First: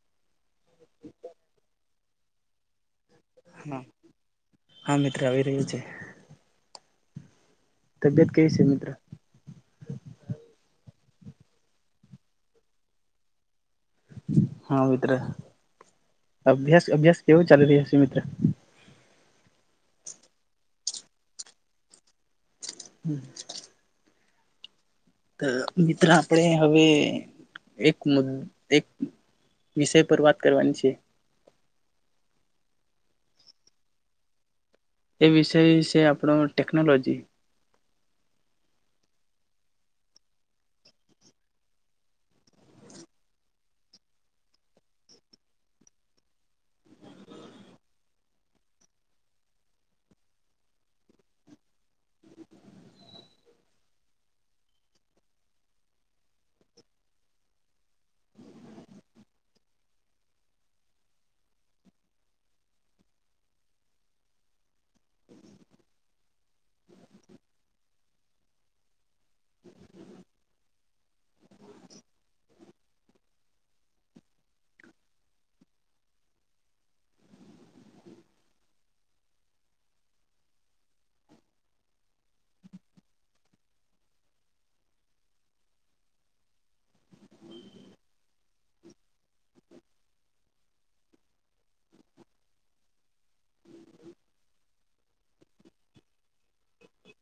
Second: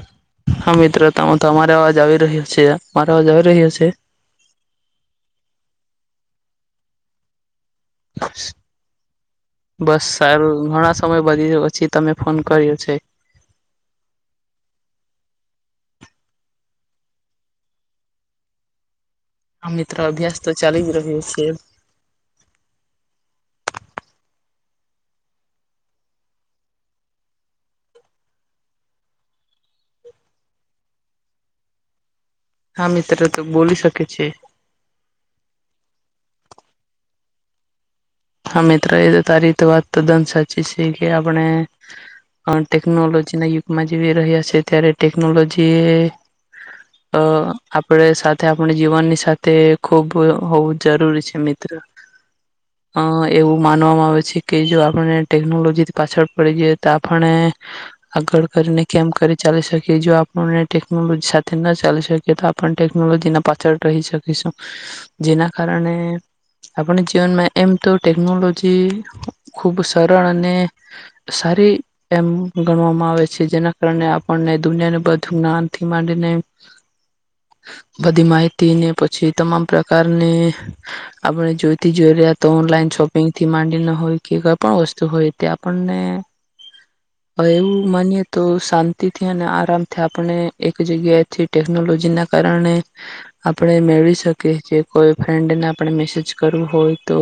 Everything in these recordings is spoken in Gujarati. [inaudible] હા મિત્રો ત હ તો અમારા અવાજ આવી રહ્યો છે મારા અવાજ આવી રહ્યો હા છે હા મિત્ર આવી રહ્યું છે તબિયત કેવી છે મિત્ર બસ સાર ઘણા સમય વધી પછી તમે ફોન કર્યો છે હા મિત્ર અભ્યાસ અભ્યાસ કેવો ચાલી રહ્યા છે મિત્ર આ મિત્ર અભ્યાસ તો ચાલી જ રહ્યો છે હમ મિત્ર આપણે હવે એક મુ એક વિષય પર વાત કરવાની છે હા મિત તરે તો બોલી શકે છે એ વિષય છે આપણો ટેકનોલોજી હા મિત્ર એ તારી વાત ત્દન સાચી છે કે આપણે ટેકનોલોજીના યુગમાં જવી રહ્યા છેએ ત્યારે ટેકનોલોજી આપણે સાથે આપણી જીવનની સાથે ખૂબ હોવું જરૂરી છે મિત્ર અ એવું માનવામાં આવે છે કે જો આપને ટેકનોલોજીથી પાછળ પડી જઈએ તો આપણે આગળ [unintelligible] કેમ કરી ચાલી શકીએ જો આપણને ટેકનોલોજી સાથે ના ચાલી શકીએ તો આપણે ટેકનોલોજી ના પાછળ રહી શકીશું જેના કારણે આપણે જીવનમાં એમ તો ટેકનોલોજી ખૂબ સરળ અને સારી એમ ગણવામાં આવે છે જેના કારણે આપણને દુનિયાને બધું જ્ઞાનથી માંડીને બધી માહિતીને પછી તમામ પ્રકારની આપણે જોઈતી જોઈ રહ તો ઓનલાઈન શોપિંગથી માંડીને હોય કે કોઈ પણ વસ્તુ હોય તે આપણને એવું માનીએ તો શાંતિથી અને આરામથી આપણે એક જગ્યાએથી ટેકનોલોજીના કારણે આપણે મેળવી શકીએ છીએ કોઈ ફ્રેન્ડને આપણે મેસેજ કરવું હોય તો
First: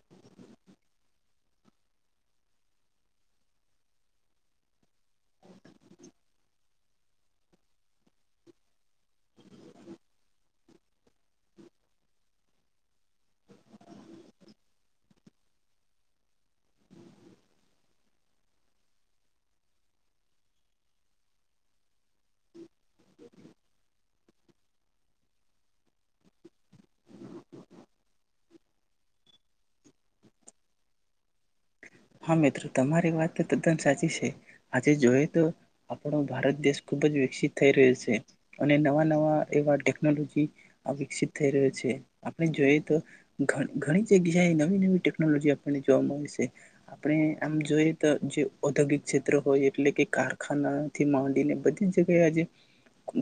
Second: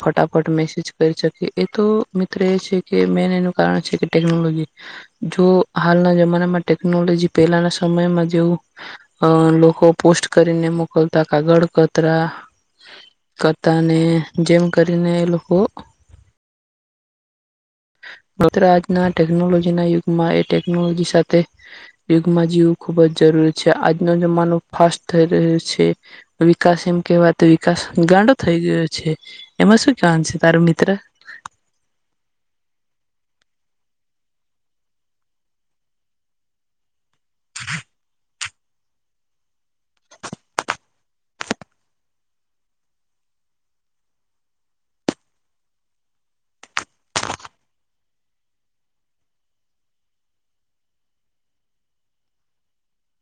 ફટાફટ મેસેજ કરી શકે એ તો મિત્ર એ છે કે મેન એનું કારણ છે કે ટેકનોલોજી જો હાલના જમાનામાં ટેકનોલોજી પહેલાના સમયમાં જેવું લોકો પોસ્ટ કરીને મોકલતા કાગળ કતરા કરતા ને જેમ કરીને એ લોકો મિત્ર આજના ટેકનોલોજીના યુગમાં એ ટેકનોલોજી સાથે યુગમાં જીવ ખુબ જ જરૂરી છે આજનો જમાનો ફાસ્ટ થઈ રહ્યું છે વિકાસ એમ કેવાય તો વિકાસ ગાંડો થઈ ગયો છે એમાં શું કવાનું છે તારો મિત્ર હા મિત્રો તમારી વાત તો તદ્દન સાચી છે આજે જોઈએ તો આપણો ભારત દેશ ખુબ જ વિકસિત થઈ રહ્યું છે અને નવા નવા એવા ટેકનોલોજી આ વિકસિત થઈ રહ્યો છે. આપણે જોઈએ તો ઘણી જગ્યાએ નવી નવી ટેકનોલોજી આપણને જોવા મળે છે. આપણે આમ જોઈએ તો જે ઔદ્યોગિક ક્ષેત્ર હોય એટલે કે કારખાનાથી માંડીને બધી જ જગ્યાએ આજે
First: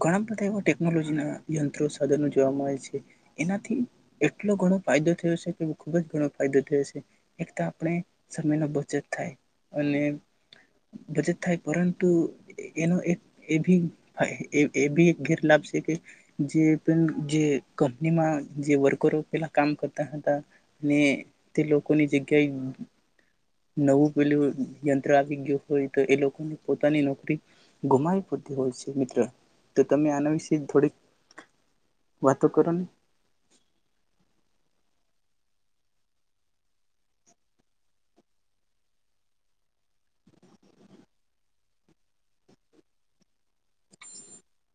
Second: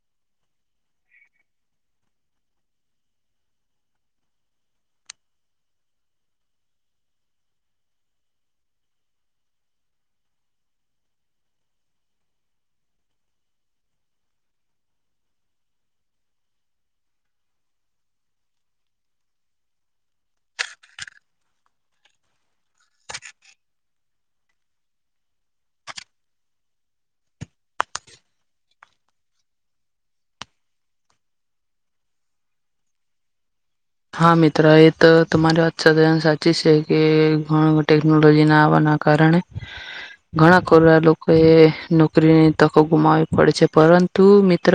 ઘણા બધા એવા ટેકનોલોજી ના યંત્રો સાધનો જોવા મળે છે. એનાથી એટલો ઘણો ફાયદો થયો છે કે ખુબ જ ઘણો ફાયદો થયો છે એક તો આપણે સમયની બચત થાય અને બચત થાય પરંતુ એનો એક એ ભી એ ભી એક ગેરલાભ છે કે જે પણ કંપનીમાં જે વર્કરો પેલા કામ કરતા હતા તે લોકોની જગ્યાએ નવું પેલું યંત્ર આવી ગયું હોય તો એ લોકોને પોતાની નોકરી ગુમાવી પડતી હોય છે મિત્રો. તો તમે આના વિશે થોડીક વાતો કરો ને. હા મિત્ર એ તો તમારી વાત સાચી છે કે ઘના ટેકનોલોજી ના આવવાના કારણે ઘણા ખોરા લોકોએ નોકરીની તકો ગુમાવી પડે છે. પરંતુ મિત્ર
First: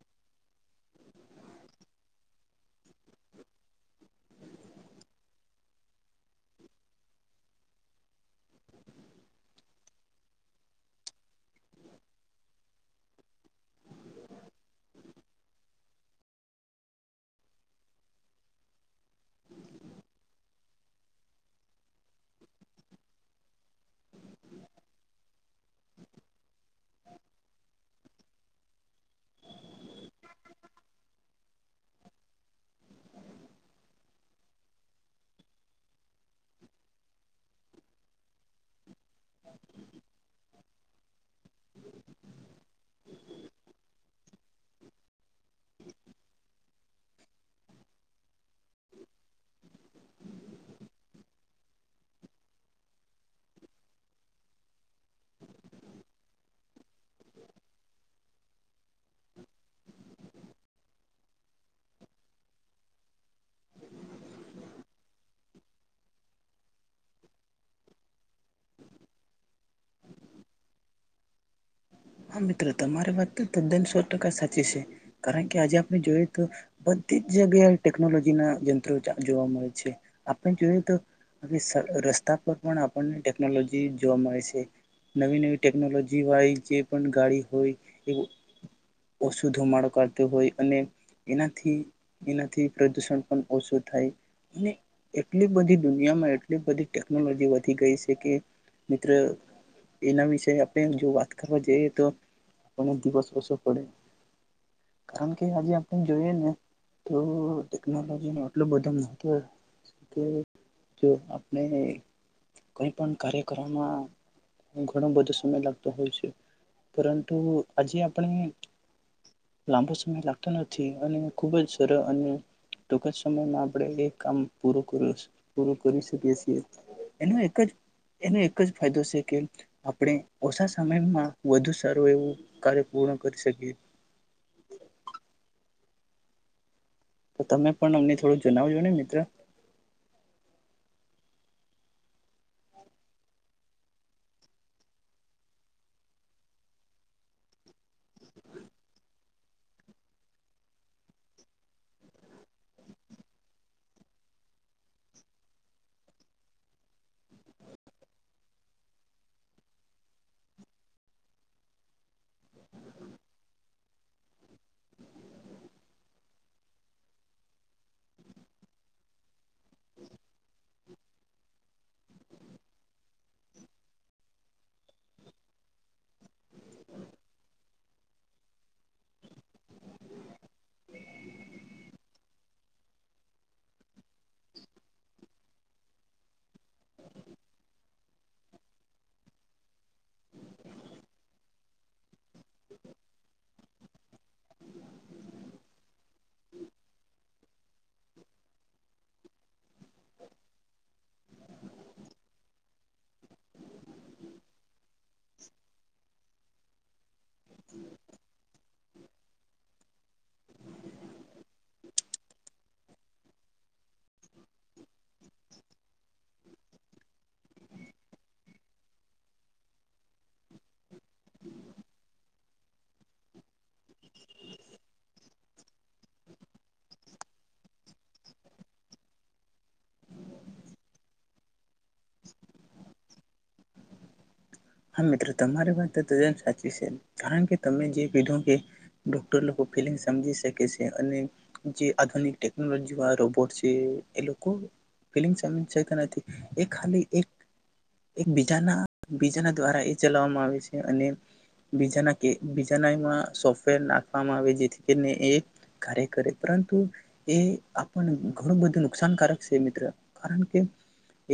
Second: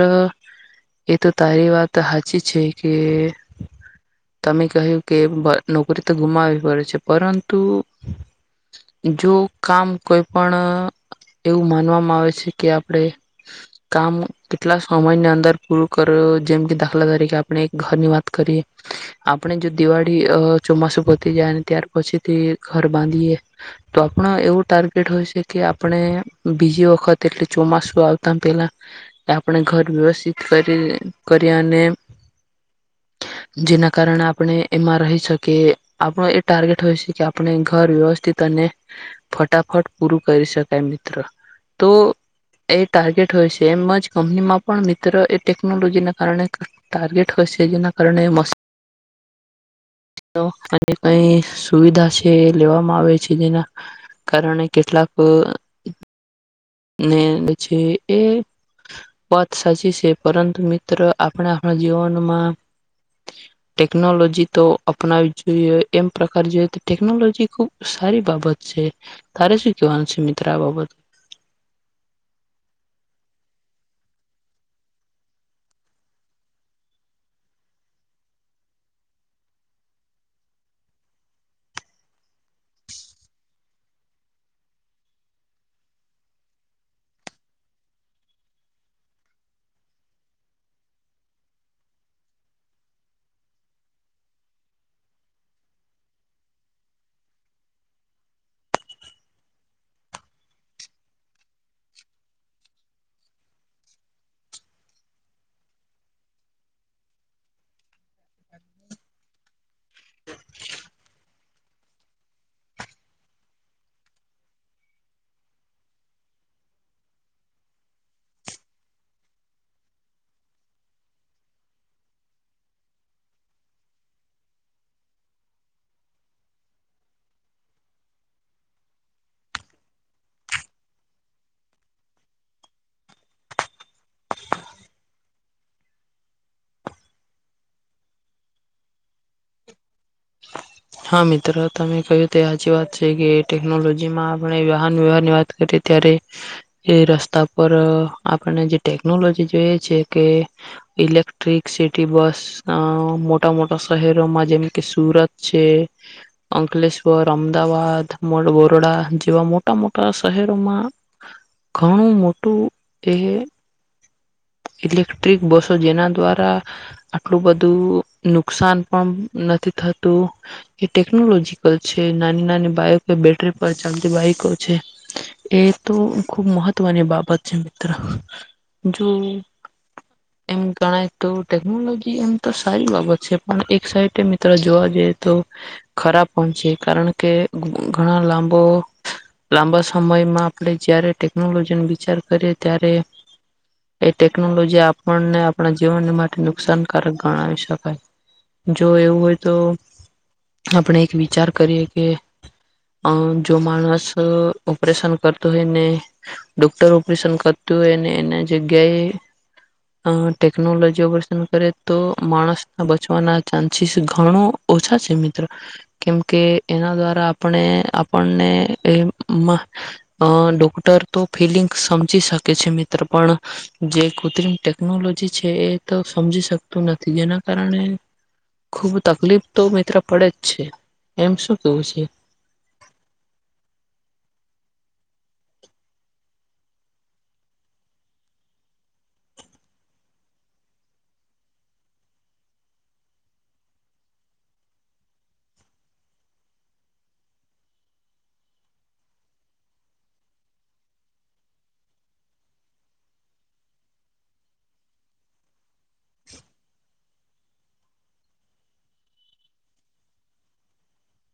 એ તો તારી વાત હાચી છે કે તમે કહ્યું કે નોકરી તો ગુમાવીવી પડે છે. પરંતુ જો કામ કોઈ પણ એવું માનવામાં આવે છે કે આપણે કામ કેટલા સમયની અંદર પૂરું કરો. જેમ કે દાખલા તરીકે આપણે એક ઘરની વાત કરીએ. આપણે જો દિવાળી અ ચોમાસું પતી જાય અને ત્યાર પછીથી ઘર બાંધીએ તો આપણ એવું ટાર્ગેટ હોય છે કે આપણે બીજી વખત એટલે ચોમાસુ આવતા પેલા આપણે ઘર વ્યવસ્થિત કરી કરી અને જેના કારણે આપણે એમાં રહી શકીએ. આપણો એ ટાર્ગેટ હોય છે કે આપણે ઘર વ્યવસ્થિત અને ફટાફટ પૂરું કરી શકાય મિત્ર. તો એ ટાર્ગેટ હોય છે એમ જ કંપનીમાં પણ મિત્ર એ ટેકનોલોજીના કારણે ટાર્ગેટ હોય છે. જેના કારણે [inaudible] અને કઈ સુવિધા છે એ લેવામાં આવે છે જેના કારણે કેટલાક ને છે એ વાત સાચી છે. પરંતુ મિત્ર આપણે આપણા જીવનમાં ટેકનોલોજી તો અપનાવીવી જોઈએ. એમ પ્રકાર જોઈએ ટેકનોલોજી ખુબ સારી બાબત છે. તારે શું કવાન છે મિત્ર આ બાબત? હા મિત્ર તમારી વાત તો તદ્દન સો ટકા સાચી છે. કારણ કે આજે આપણે જોઈએ તો બધી જ જગ્યાએ ટેકનોલોજી ના યંત્રો જોવા મળે છે. આપણે જોયએ તો રસ્તા પર પણ આપણને ટેકનોલોજી જોવા મળે છે નવી નવી ટેકનોલોજી વાળી જે ગાડી હોય ઓછો ધોમાડો કરતો હોય અને એનાથી એનાથી પ્રદુષણ પણ ઓછું થાય અને એટલી બધી દુનિયામાં એટલી બધી ટેકનોલોજી વધી ગઈ છે કે મિત્ર એના વિશે આપણે જો વાત કરવા જઈએ તો અમુક દિવસ ઓસો પડે. કારણ કે આજે આપણે જોઈએ ને તો ટેકનોલોજી નો એટલો બધો મહવ જો આપણે કઈ પણ કાર્ય કરવામાં ઘણો બધો સમય લાગતો હોય છે. પરંતુ આજે આપણે લાંબો સમય લાગતો નથી અને ખુબ જ સરળ અને ટૂંક જ સમયમાં આપણે એ કામ પૂરુ કરયુ પૂરું કરી શકીએ છીએ. એનો એક જ એનો એક જ ફાયદો શે કે આપણે ઓછા સમયમાં વધુ સારું એવું કાર્ય પૂર્ણ કરી શકીએ. તો તમે પણ અમને થોડું જણાવજો ને મિત્ર હા મિત્ર તમે કહ્યું તો સાચી વાત છે કે ટેકનોલોજીમાં આપણે વાહન વ્યવહારની વાત કરીએ ત્યારે એ રસ્તા પર આપને જે ટેકનોલોજી જોઈએ છે કે ઇલેક્ટ્રિક સિટી બસ મોટા મોટા શહેરોમાં જેમ કે સુરત છે અંકલેશ્વર, અમદાવાદ, બોરોડા જેવા મોટા મોટા શહેરોમાં ઘણું મોટું એ ઇલેક્ટ્રિક બસો જેના દ્વારા આટલું બધું નુકસાન પણ નથી થત તુ એ ટેકનોલોજીકલ છે નાની નાની બાઈકો બેટરી પર ચાલતી બાઈકો છે. એ તો ખુબ મહત્વની બાબત છે મિત્ર. જો એમ ગણાય તો ટેકનોલોજી એમ તો સારી બાબત છે પણ એક સાઇડ મિત્ર જોવા તો ખરાબ પણ છે. કારણ કે ઘણા લાંબો લાંબા સમયમાં આપણે જયારે ટેકનોલોજી ન વિચાર કરીએ ત્યારે એ ટેકનોલોજી આપણને આપણા જીવનને માટે નુકસાનકારક ગણાવી શકાય. જો એવું હોય તો આપણે એક વિચાર કરીએ કે અ જો માણસ ઓપરેશન કરતો હોયને ડોક્ટર ઓપરેશન કરતો હોયને એના જગ્યાએ ટેકનોલોજી ઓપરેશન કરે તો માણસ બચવાના ચાન્સીસ ઘણો ઓછા છે મિત્રો કેમકે એના દ્વારા આપણે આપણને અ ડોક્ટર તો ફિલિંગ્ સમજી શકે છે મિત્ર પણ જે કૃત્રિમ ટેકનોલોજી છે એ તો સમજી શકતું નથી જેના કારણે ખુબ તકલીફ તો મિત્ર પડે જ છે એમ શું કેવું છે? હા તમારી વાત સાચી છે કારણ કે તમે જે કીધો કે ડોક્ટર ફલ સમજી શકે છે અને જે આધુનિક ટેકનોલોજી રોબોટ છે એ લોકો ફ સમકતા નથી એ ખાલીજાના બ દ્વારા એ ચલાવવામાં આવે છે અને બીજાના બીજાનામાં સોફ્ટવેર નાખવામાં આવે જેથી કાર્ય કરે પરંતુ એ આપ ઘણું બધું નુકસાનકારક છે મિત્ર કારણ કે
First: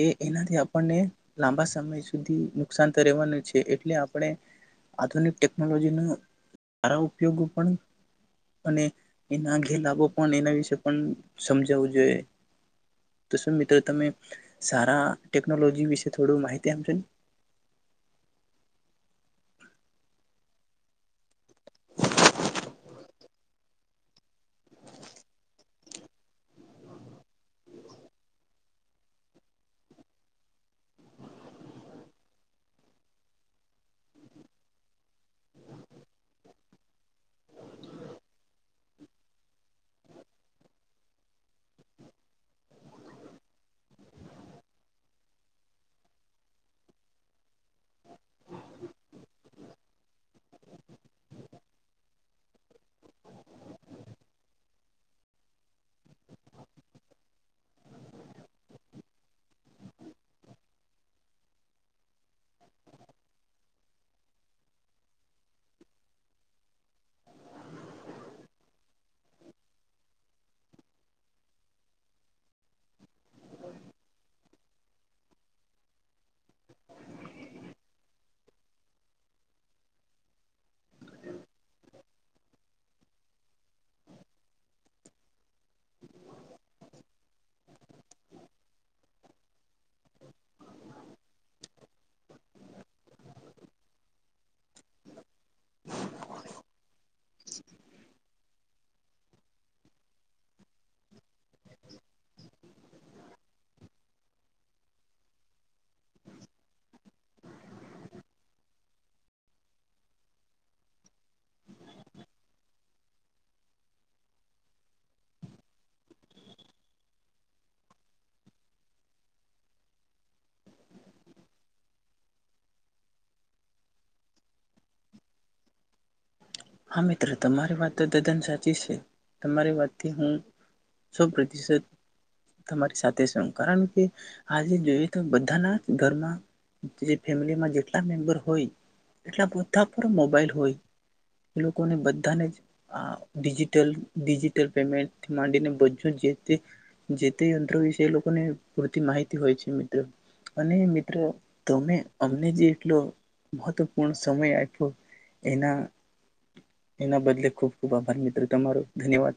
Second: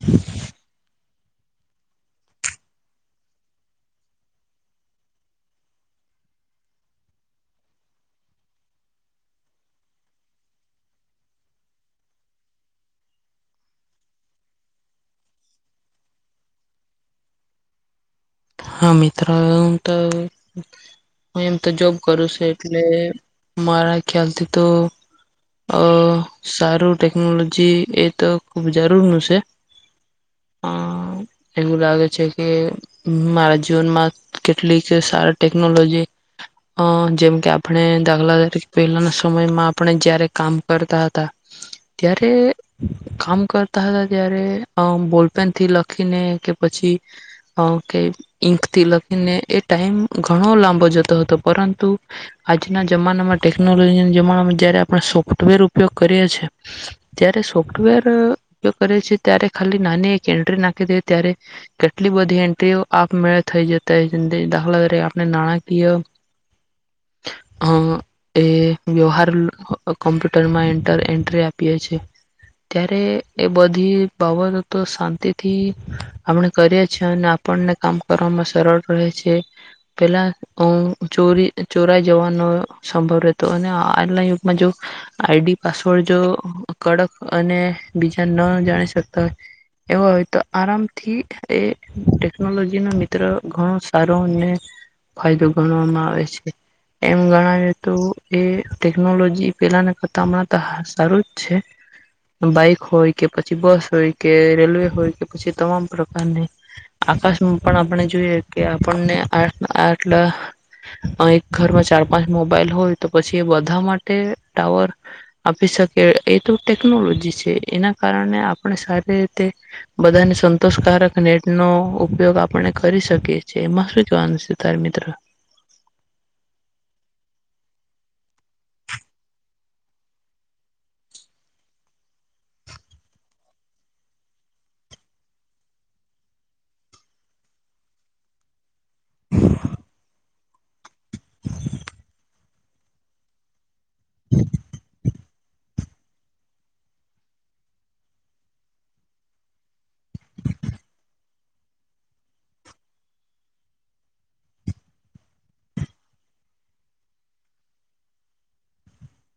એ એનાથી આપણને લાંબા સમય સુધી નુકસાન વા એટલે આપણે આધુનિક ટેકનોલોજી ન સારા ઉપયોગો પણ અને એના ઘે લાભો પણ એના વિશે પણ સમજાવું જોઈએ તો શ મિત્રો તમે સારા ટેકનોલોજી વિશે થોડું માહિતી આપશો ને. હા મિત્રોમ તો હું એમ તો જોબ કરું છ એટલે મારા ખ્યાલથી તો અ સારું ટેકનોલોજી એ તો ખૂબ જરૂરનું છે અ એવું લાગે છે કે મારા જીવનમાં કેટલીક સારા ટેકનોલોજી અ જેમ કે આપણે દાખલા તરીકે પહેલાના સમયમાં આપણે જયારે કામ કરતા હતા ત્યારે કામ કરતા હતા ત્યારે બોલપેનથી લખીને કે પછી કે ઈંકથી લખીને એ ટાાઈમ ઘણો લાંબો જતો હતો પરંતુ આજના જમાનામાં ટેકનોલોજીના જમાનામાં જયારે આપણે સોફ્ટવેર ઉપયોગ કરીએ છ છેએ ત્યારે સોફ્ટવેર ઉપયોગ કરીએ છીએ ત્યારે ખાલી નાની એક એન્ટ્રી નાખી દે ત્યારે કેટલી બધી એ તે આપમેળ થઈ જતા દાખલા તરી આપણે નાણાકીય એ વ્યવહાર કોમ્પ્યુટરમાંર એન્ટ્રી આપીએ છેએ ત્યારે એ બધી બાબતો તો શાંતિથી આપણે કરીએ છ છેએ અને આપણને કામ કરવામાં સરળ રહે છે પેલા ચોરી ચોરાઈ જવાનો સંભવ રહેતો અને આના યુગમાં જો આઈડી પાસવર્ડ જો કડક અને બીજા ન જાણી શકતા હોય એવા હોય તો આરામથી એ ટેકનોલોજી ના મિત્ર ઘણો સારો અને ફાયદો ગણવામાં આવે છે એમ ગણાવએ તો એ ટેકનોલોજી પેલાના કરતા સારું જ છે બાઈક હોય કે પછી બસ હોય કે રેલવે હોય કે પછી તમામ પ્રકારની આકાશમાં પણ આપણે જોઈએ કે આપણને આ આટલા અ ઘરમાં ચાર પાંચ મોબાઈલ હોય તો પછી એ બધા માટે ટાવર આપી શકે એ તો ટેકનોલોજી છે એના કારણે આપણે સારી રીતે બધાને સંતોષકારક નેટનો ઉપયોગ આપણે કરી શકીએ છીએ એમાં શું કવાનું છે તાર મિત્ર. હા મિત્ર તમારી વાત તો તદ્દન સાચી છે તમારી વાતથી હું સો પ્રતિશત તમારી સાથે છ કારણ કે આજે જોઈએ તો બધાના જ ઘરમાં જે ફેમિલીમાં જેટલા મેમ્બર હોય એટલા બધા પર મોબાઈલ હોય. એ લોકોને બધાને જિ ટલ ડીજિટલ પેમેન્ટ થી માંડીને બું જે તે જે તે યંત્રો વિશે એ લોકોને પૂરતી માહિતી હોય છે મિત્રો અને મિત્રો તમે અમને જે એટલો મહત્વપૂર્ણ સમય આપ્યો એના એના બદલે ખૂબ ખૂબ આભાર મિત્રો તમારો ધન્યવાદ.